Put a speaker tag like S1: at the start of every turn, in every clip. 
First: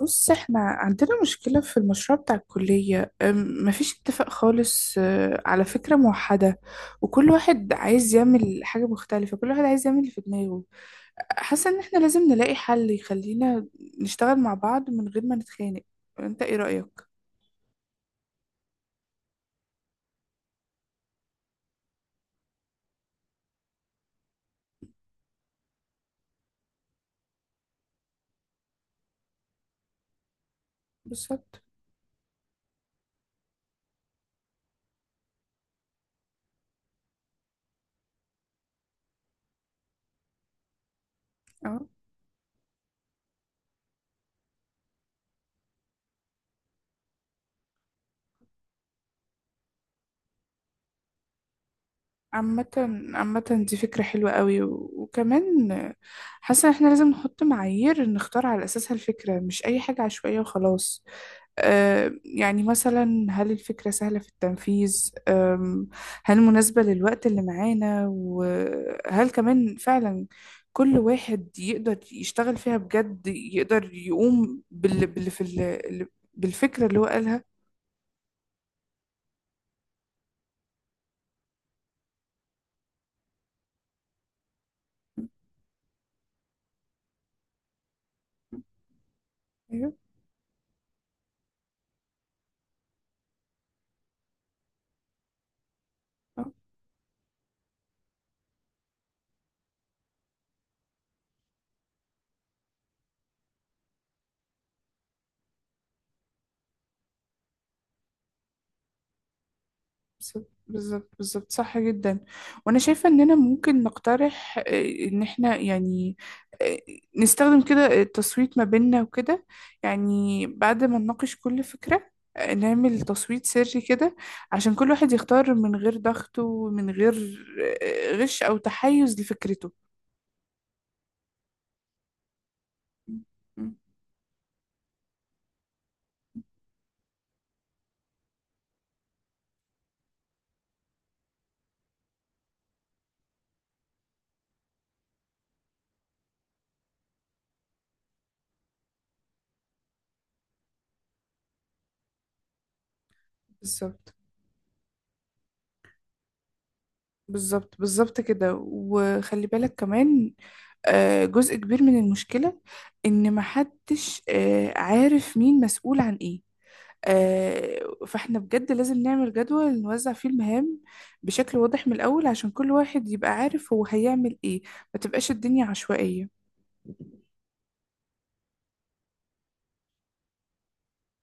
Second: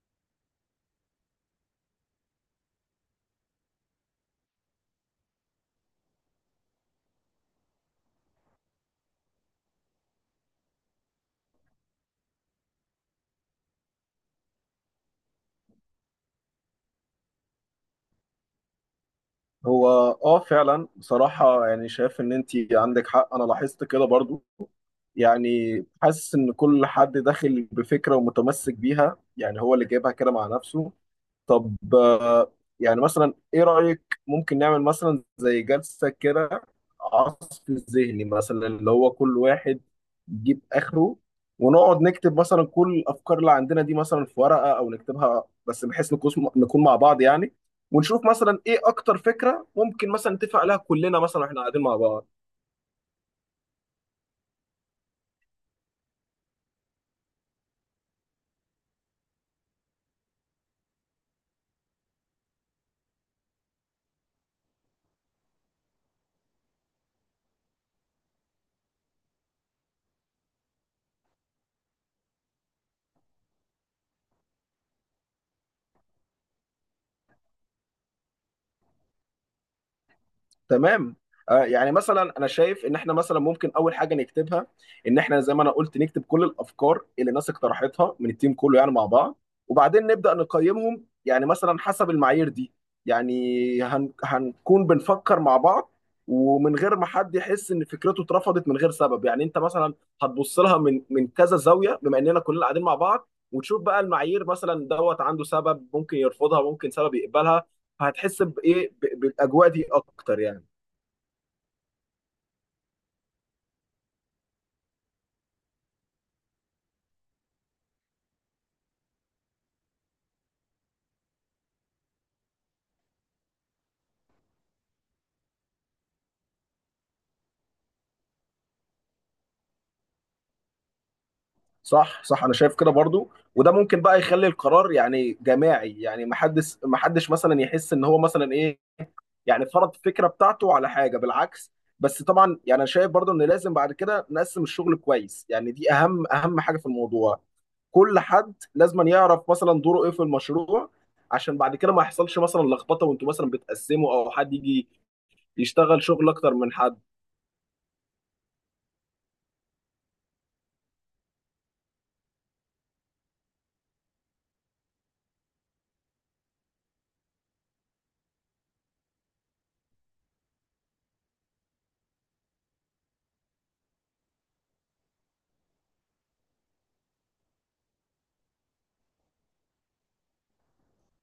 S1: بص، احنا عندنا مشكلة في المشروع بتاع الكلية. مفيش اتفاق خالص على فكرة موحدة، وكل واحد عايز يعمل حاجة مختلفة، كل واحد عايز يعمل اللي في دماغه. حاسة ان احنا لازم نلاقي حل يخلينا نشتغل مع بعض من غير ما نتخانق. انت ايه رأيك؟
S2: هو اه فعلا بصراحة، يعني شايف ان انت عندك حق، انا لاحظت كده برضو. يعني حاسس ان كل حد داخل بفكرة ومتمسك بيها، يعني هو اللي جايبها كده مع نفسه.
S1: بالظبط.
S2: طب يعني مثلا ايه رأيك؟ ممكن نعمل مثلا زي جلسة كده عصف ذهني، مثلا اللي هو كل واحد يجيب اخره،
S1: اه.
S2: ونقعد نكتب مثلا كل الافكار اللي عندنا دي مثلا في ورقة او نكتبها، بس بحيث نكون مع بعض يعني. ونشوف مثلا ايه اكتر فكرة ممكن مثلا نتفق عليها كلنا مثلا واحنا قاعدين مع بعض.
S1: عامة، عامة، دي فكرة حلوة قوي، وكمان حاسة ان احنا لازم نحط معايير نختار على اساسها الفكرة، مش اي حاجة عشوائية وخلاص. يعني مثلا هل الفكرة سهلة في التنفيذ؟ هل مناسبة للوقت اللي معانا؟ وهل كمان فعلا كل واحد يقدر يشتغل فيها بجد، يقدر يقوم بالفكرة اللي هو قالها.
S2: تمام. يعني مثلا انا شايف ان احنا مثلا ممكن اول حاجه نكتبها ان احنا زي ما انا قلت نكتب كل الافكار اللي الناس اقترحتها من التيم كله يعني مع بعض،
S1: أيوه.
S2: وبعدين نبدا نقيمهم يعني مثلا حسب المعايير دي. يعني هنكون بنفكر مع بعض،
S1: آه.
S2: ومن غير ما حد يحس ان فكرته اترفضت من غير سبب. يعني انت مثلا هتبص لها من كذا زاويه بما اننا كلنا قاعدين مع بعض، وتشوف بقى المعايير مثلا دوت، عنده سبب ممكن يرفضها، ممكن سبب يقبلها، فهتحس بايه بالاجواء دي اكتر
S1: بالظبط،
S2: يعني.
S1: بالظبط، بالظبط، صح جدا. وانا شايفة اننا ممكن نقترح، ان احنا يعني آه، نستخدم كده التصويت ما بيننا وكده. يعني بعد ما نناقش كل فكرة، نعمل تصويت سري كده عشان كل واحد يختار من غير ضغط ومن غير غش او تحيز لفكرته.
S2: صح، انا شايف كده
S1: م-
S2: برضو. وده
S1: م.
S2: ممكن بقى يخلي القرار يعني جماعي، يعني ما حدش مثلا يحس ان هو مثلا ايه، يعني فرض فكره بتاعته على حاجه، بالعكس. بس طبعا يعني انا شايف برضو ان لازم بعد كده نقسم الشغل كويس، يعني دي اهم حاجه في الموضوع. كل حد لازم يعرف مثلا دوره ايه في المشروع، عشان بعد كده ما يحصلش مثلا لخبطه وانتوا مثلا
S1: بالظبط،
S2: بتقسموا، او حد يجي يشتغل شغل اكتر من حد.
S1: بالظبط، بالظبط كده. وخلي بالك كمان، جزء كبير من المشكلة إن محدش عارف مين مسؤول عن إيه. آه، فإحنا بجد لازم نعمل جدول نوزع فيه المهام بشكل واضح من الأول، عشان كل واحد يبقى عارف هو هيعمل إيه، ما تبقاش الدنيا عشوائية.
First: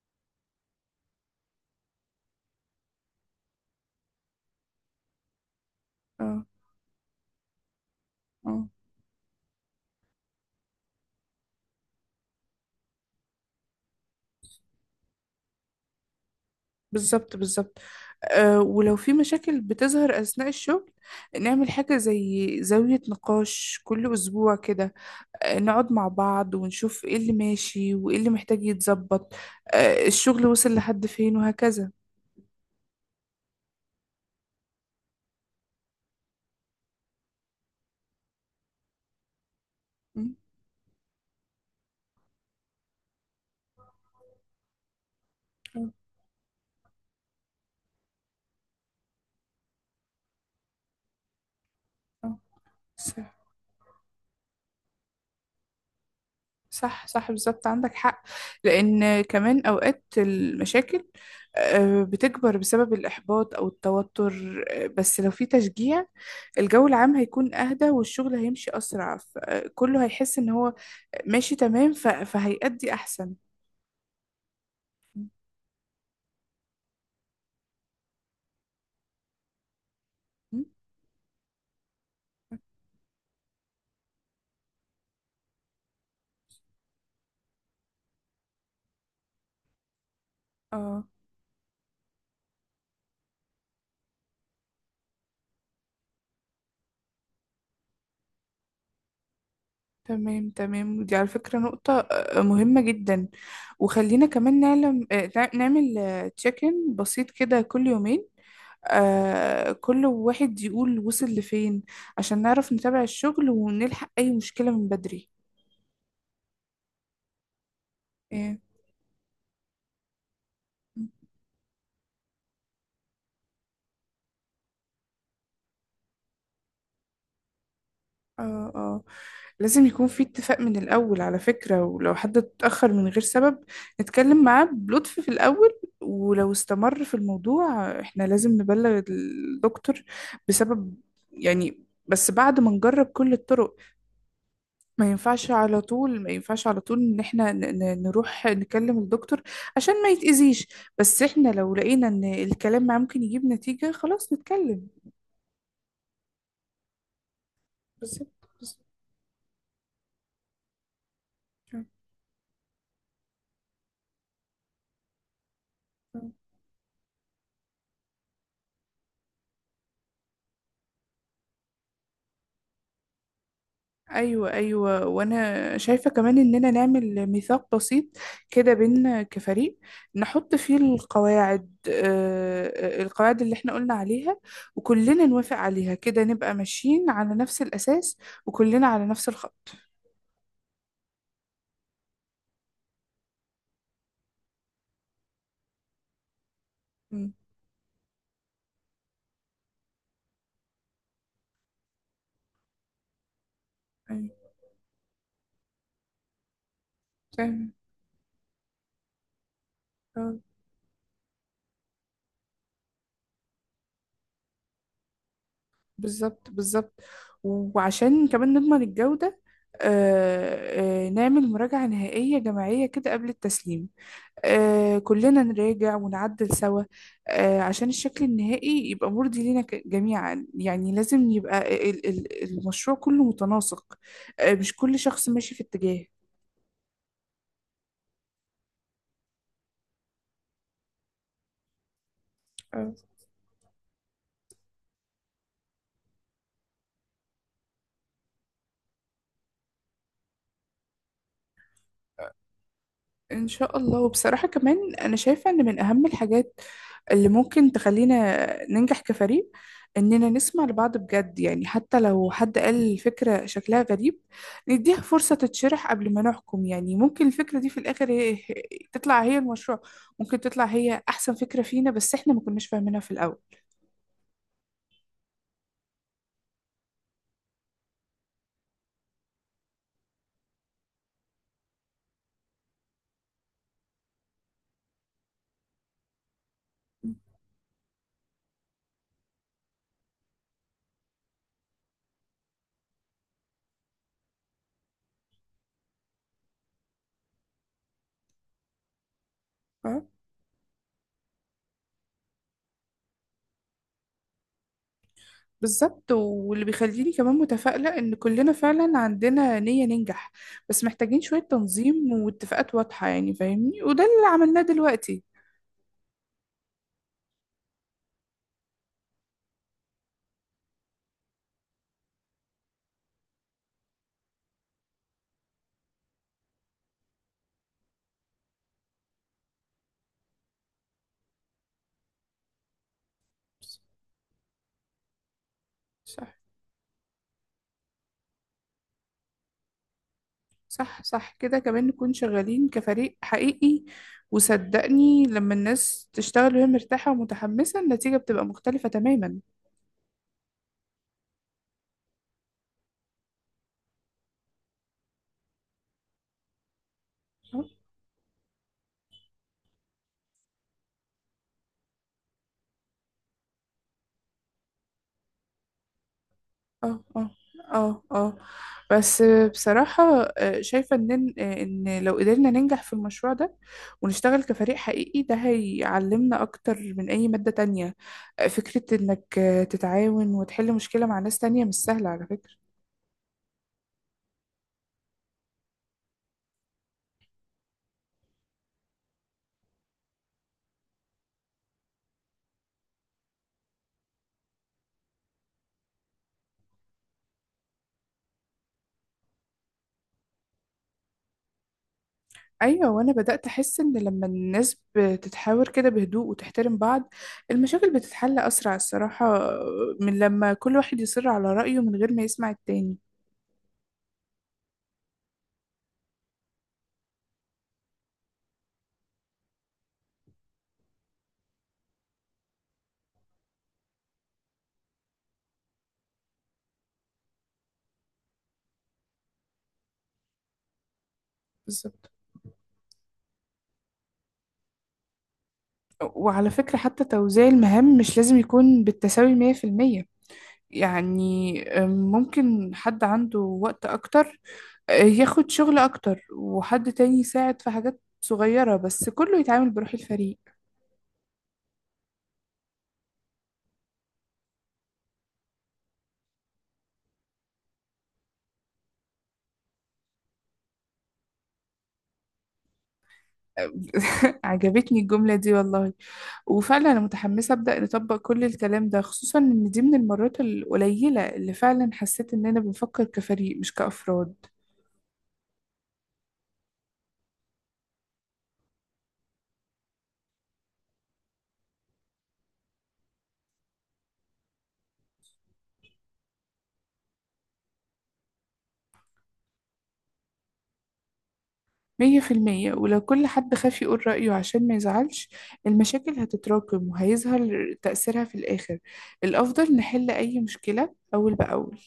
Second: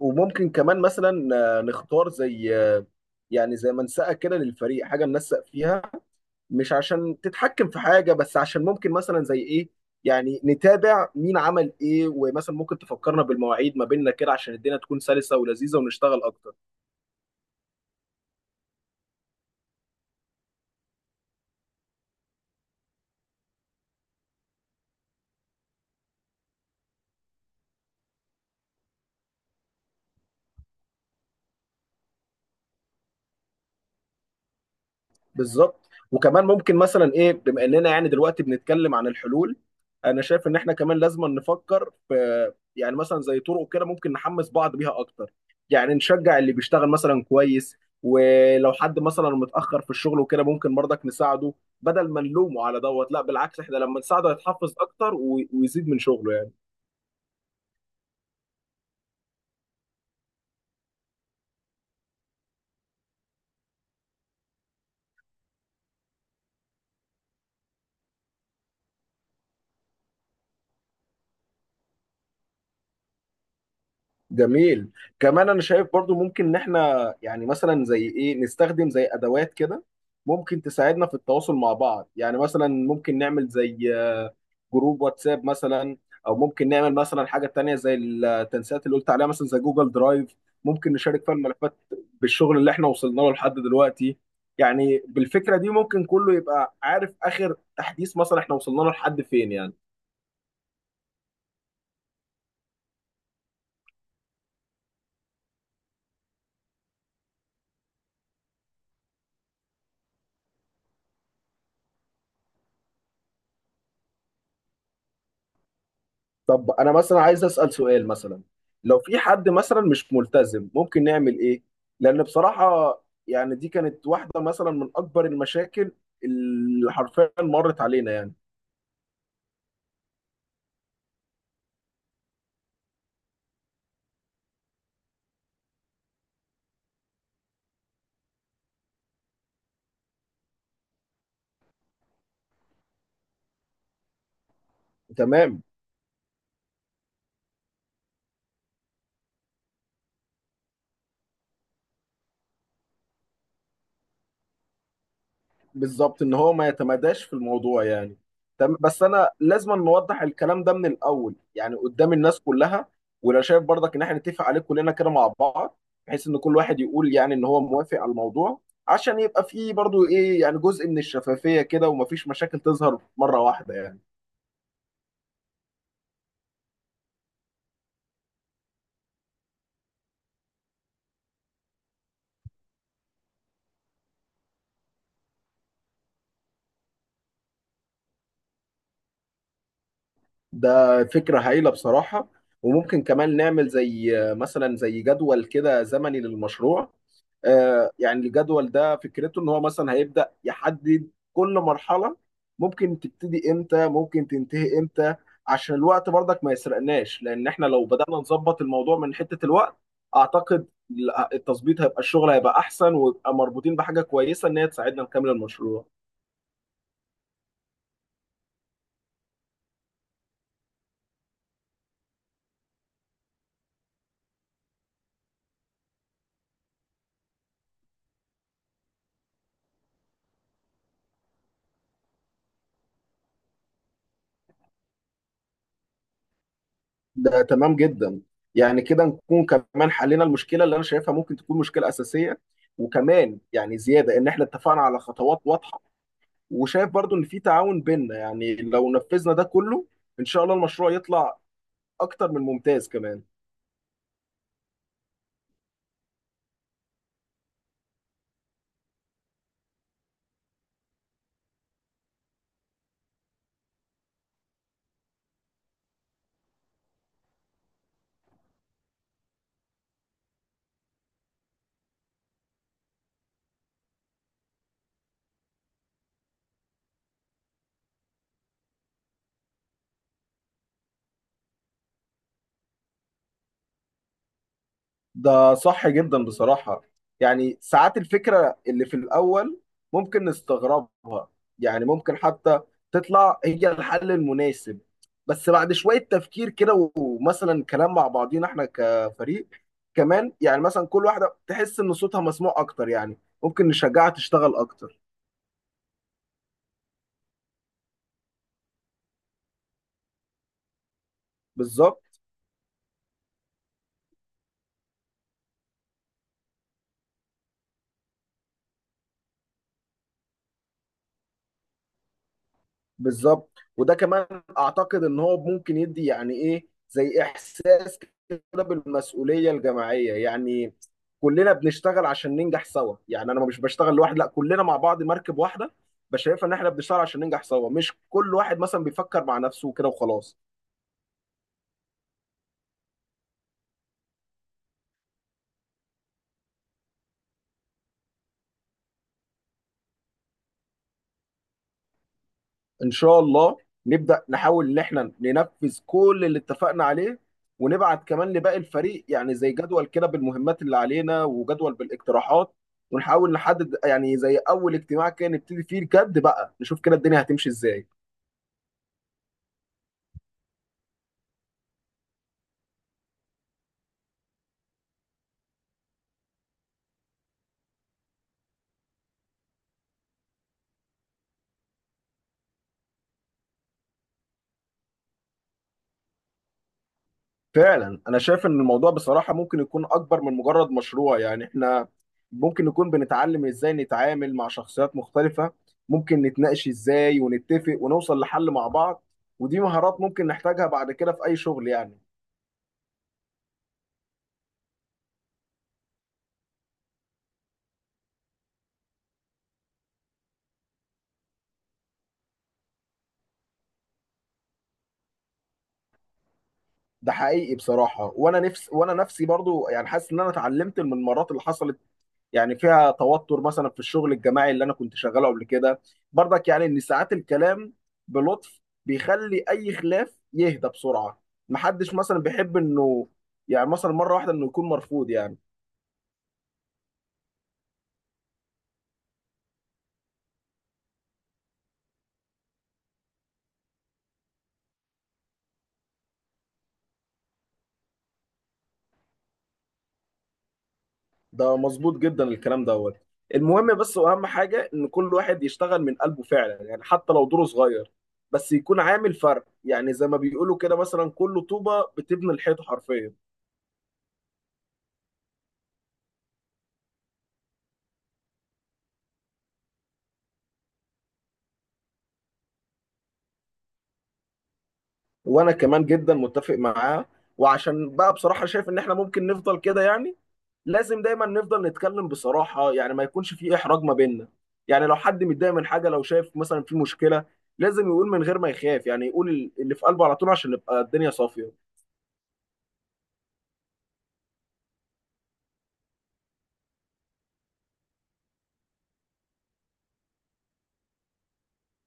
S2: وممكن كمان مثلا نختار زي يعني زي منسأة كده للفريق، حاجة ننسق فيها،
S1: اه،
S2: مش عشان تتحكم في حاجة، بس عشان
S1: اه.
S2: ممكن مثلا زي ايه، يعني نتابع مين عمل ايه، ومثلا ممكن تفكرنا بالمواعيد ما بيننا كده عشان الدنيا تكون سلسة ولذيذة ونشتغل اكتر.
S1: بالظبط، بالظبط. ولو في مشاكل بتظهر أثناء الشغل، نعمل حاجة زي زاوية نقاش كل أسبوع كده، نقعد مع بعض ونشوف ايه اللي ماشي وايه اللي محتاج يتظبط، الشغل وصل لحد فين وهكذا.
S2: بالظبط. وكمان ممكن مثلا ايه، بما اننا يعني دلوقتي بنتكلم عن الحلول، انا
S1: م-
S2: شايف ان احنا كمان لازم نفكر في يعني مثلا زي طرق كده ممكن نحمس بعض بيها اكتر،
S1: م-
S2: يعني نشجع اللي بيشتغل مثلا كويس. ولو حد مثلا متاخر في الشغل وكده ممكن برضك نساعده، بدل ما
S1: م-
S2: نلومه على دوت، لا
S1: صح،
S2: بالعكس، احنا لما نساعده يتحفز اكتر ويزيد من شغله.
S1: صح، صح، بالظبط، عندك حق. لأن كمان أوقات المشاكل بتكبر بسبب الإحباط أو التوتر، بس لو في تشجيع الجو العام هيكون أهدى والشغل هيمشي أسرع. كله هيحس إن هو ماشي تمام، فهيأدي أحسن.
S2: جميل.
S1: م-
S2: كمان انا شايف برضو ممكن ان احنا يعني مثلا زي ايه نستخدم زي ادوات كده ممكن
S1: م-
S2: تساعدنا في التواصل مع بعض. يعني مثلا ممكن نعمل زي جروب واتساب مثلا، او ممكن نعمل مثلا حاجة تانية زي التنسيقات اللي قلت عليها مثلا زي جوجل درايف، ممكن
S1: اه،
S2: نشارك فيها الملفات بالشغل اللي احنا وصلنا له لحد دلوقتي. يعني بالفكرة دي ممكن كله يبقى عارف اخر تحديث مثلا احنا وصلنا له لحد فين يعني.
S1: تمام، تمام. ودي على فكرة نقطة مهمة جدا. وخلينا كمان نعلم، نعمل تشيك ان بسيط كده كل يومين، كل واحد يقول وصل لفين عشان نعرف نتابع الشغل ونلحق أي مشكلة من بدري.
S2: طب انا مثلا عايز اسال سؤال مثلا،
S1: إيه.
S2: لو في حد مثلا مش ملتزم ممكن نعمل ايه؟ لان بصراحه يعني دي كانت واحده مثلا من اكبر المشاكل اللي حرفيا مرت علينا يعني.
S1: اه، اه. لازم يكون في اتفاق من الأول على فكرة. ولو حد اتأخر من غير سبب، نتكلم معاه بلطف في الأول. ولو استمر في الموضوع، احنا لازم نبلغ الدكتور بسبب، يعني بس بعد ما نجرب كل الطرق. ما ينفعش
S2: تمام.
S1: على طول، ما ينفعش على طول ان احنا نروح نكلم الدكتور عشان ما يتأذيش. بس احنا لو لقينا ان الكلام معاه ممكن يجيب نتيجة، خلاص نتكلم.
S2: بالظبط، ان هو ما يتمداش في الموضوع يعني.
S1: بالظبط،
S2: تمام، بس انا لازم نوضح الكلام ده من الاول يعني
S1: بالظبط.
S2: قدام الناس كلها، ولو شايف برضك ان احنا نتفق عليه كلنا كده مع بعض، بحيث ان كل واحد يقول يعني ان هو موافق على الموضوع، عشان يبقى فيه برضو ايه يعني جزء من الشفافية كده، ومفيش مشاكل تظهر مرة واحدة يعني.
S1: ايوه، ايوه. وانا شايفه كمان اننا نعمل ميثاق بسيط كده بينا كفريق، نحط فيه القواعد اللي احنا قلنا عليها، وكلنا نوافق عليها، كده نبقى ماشيين على نفس الاساس، وكلنا على نفس الخط.
S2: ده فكرة هايلة بصراحة. وممكن كمان نعمل زي مثلا زي جدول كده زمني للمشروع.
S1: مم.
S2: يعني الجدول ده فكرته ان هو مثلا هيبدأ يحدد كل مرحلة، ممكن تبتدي امتى ممكن
S1: أيوة.
S2: تنتهي امتى، عشان الوقت برضك ما يسرقناش. لان احنا
S1: فاهم.
S2: لو بدأنا نظبط الموضوع من حتة الوقت،
S1: آه،
S2: اعتقد التظبيط هيبقى، الشغل هيبقى احسن، ويبقى مربوطين بحاجة كويسة ان هي تساعدنا نكمل المشروع.
S1: بالظبط، بالظبط. وعشان كمان نضمن الجوده، نعمل مراجعه نهائيه جماعيه كده قبل التسليم، كلنا نراجع ونعدل سوا، عشان الشكل النهائي يبقى مرضي لينا جميعا. يعني لازم يبقى المشروع كله متناسق، مش كل شخص ماشي في اتجاه.
S2: ده تمام جدا. يعني كده نكون كمان حلينا المشكله اللي انا شايفها ممكن تكون مشكله اساسيه.
S1: آه.
S2: وكمان يعني زياده ان احنا اتفقنا على خطوات واضحه، وشايف برضو ان في تعاون بيننا يعني. لو نفذنا ده كله، ان شاء الله المشروع يطلع اكتر من ممتاز كمان.
S1: إن شاء الله. وبصراحة كمان أنا شايفة إن من أهم الحاجات اللي ممكن تخلينا ننجح كفريق إننا نسمع لبعض بجد، يعني حتى لو حد قال الفكرة شكلها غريب، نديها فرصة تتشرح قبل ما نحكم. يعني ممكن الفكرة دي في الآخر هي تطلع هي المشروع، ممكن تطلع هي أحسن فكرة فينا بس إحنا ما كناش فاهمينها في الأول.
S2: ده صح جدا بصراحة. يعني ساعات الفكرة اللي في الأول ممكن نستغربها، يعني ممكن حتى تطلع هي الحل المناسب بس بعد شوية تفكير كده ومثلا كلام مع بعضينا احنا كفريق.
S1: اه.
S2: كمان يعني مثلا كل واحدة تحس إن صوتها مسموع أكتر، يعني ممكن نشجعها تشتغل أكتر.
S1: بالظبط. واللي بيخليني كمان متفائلة إن كلنا فعلا عندنا نية ننجح، بس محتاجين شوية
S2: بالظبط
S1: تنظيم واتفاقات واضحة يعني فاهمني، وده اللي عملناه دلوقتي.
S2: بالظبط. وده كمان اعتقد ان هو ممكن يدي يعني ايه زي احساس كده بالمسؤوليه الجماعيه يعني، كلنا بنشتغل عشان ننجح سوا، يعني انا مش بشتغل لوحدي، لا كلنا مع بعض مركب واحده.
S1: صح،
S2: بشايف ان احنا بنشتغل عشان ننجح سوا، مش كل واحد مثلا بيفكر مع نفسه كده وخلاص.
S1: صح، صح. كده كمان نكون شغالين كفريق حقيقي، وصدقني لما الناس تشتغل وهي مرتاحة ومتحمسة النتيجة بتبقى مختلفة تماما.
S2: ان شاء الله. نبدا نحاول ان احنا ننفذ كل اللي اتفقنا عليه،
S1: اه،
S2: ونبعت كمان لباقي الفريق يعني زي جدول كده بالمهمات اللي علينا وجدول بالاقتراحات. ونحاول نحدد يعني زي اول اجتماع كده نبتدي فيه الجد بقى، نشوف كده
S1: اه،
S2: الدنيا
S1: اه،
S2: هتمشي ازاي.
S1: اه، اه. بس بصراحة، شايفة ان لو قدرنا ننجح في المشروع ده ونشتغل كفريق حقيقي، ده هيعلمنا اكتر من اي مادة تانية. فكرة انك تتعاون وتحل مشكلة مع ناس تانية مش سهلة على فكرة.
S2: فعلا انا شايف ان الموضوع بصراحة ممكن يكون اكبر من مجرد مشروع. يعني احنا ممكن نكون بنتعلم ازاي نتعامل مع شخصيات مختلفة، ممكن نتناقش ازاي ونتفق ونوصل لحل مع بعض، ودي مهارات ممكن نحتاجها بعد كده في اي شغل يعني.
S1: ايوه. وانا بدات احس ان لما الناس بتتحاور كده بهدوء وتحترم بعض، المشاكل بتتحل اسرع الصراحه، من لما كل واحد يصر على رايه من غير ما يسمع التاني.
S2: ده حقيقي بصراحة. وانا نفسي برضو يعني حاسس ان انا اتعلمت من المرات اللي حصلت يعني فيها توتر مثلا في الشغل الجماعي اللي انا كنت شغاله قبل كده، برضك يعني ان ساعات الكلام بلطف بيخلي اي خلاف يهدى بسرعة. محدش
S1: بالظبط.
S2: مثلا بيحب انه يعني مثلا مرة واحدة انه يكون مرفوض يعني.
S1: وعلى فكره حتى توزيع المهام مش لازم يكون بالتساوي 100%. يعني ممكن حد عنده وقت اكتر ياخد شغل اكتر، وحد تاني يساعد في حاجات صغيره، بس كله يتعامل بروح الفريق.
S2: ده مظبوط جدا الكلام دوت. المهم بس واهم حاجه ان كل واحد يشتغل من قلبه فعلا، يعني حتى لو دوره صغير بس يكون عامل فرق، يعني زي ما بيقولوا كده مثلا كل طوبه بتبني الحيطه حرفيا.
S1: عجبتني الجملة دي والله. وفعلا أنا متحمسة أبدأ نطبق كل الكلام ده، خصوصا إن دي من المرات القليلة اللي فعلا حسيت إننا بنفكر كفريق مش كأفراد.
S2: وانا كمان جدا متفق معاه. وعشان بقى بصراحه شايف ان احنا ممكن نفضل كده يعني، لازم دايما نفضل نتكلم بصراحه يعني، ما يكونش في احراج ما بيننا. يعني لو حد متضايق من حاجه، لو شايف مثلا في مشكله، لازم يقول من غير ما يخاف، يعني يقول اللي في قلبه على طول عشان نبقى الدنيا صافيه.
S1: 100%. ولو كل حد خاف يقول رأيه عشان ما يزعلش، المشاكل هتتراكم وهيظهر تأثيرها في الآخر. الأفضل نحل أي مشكلة أول بأول.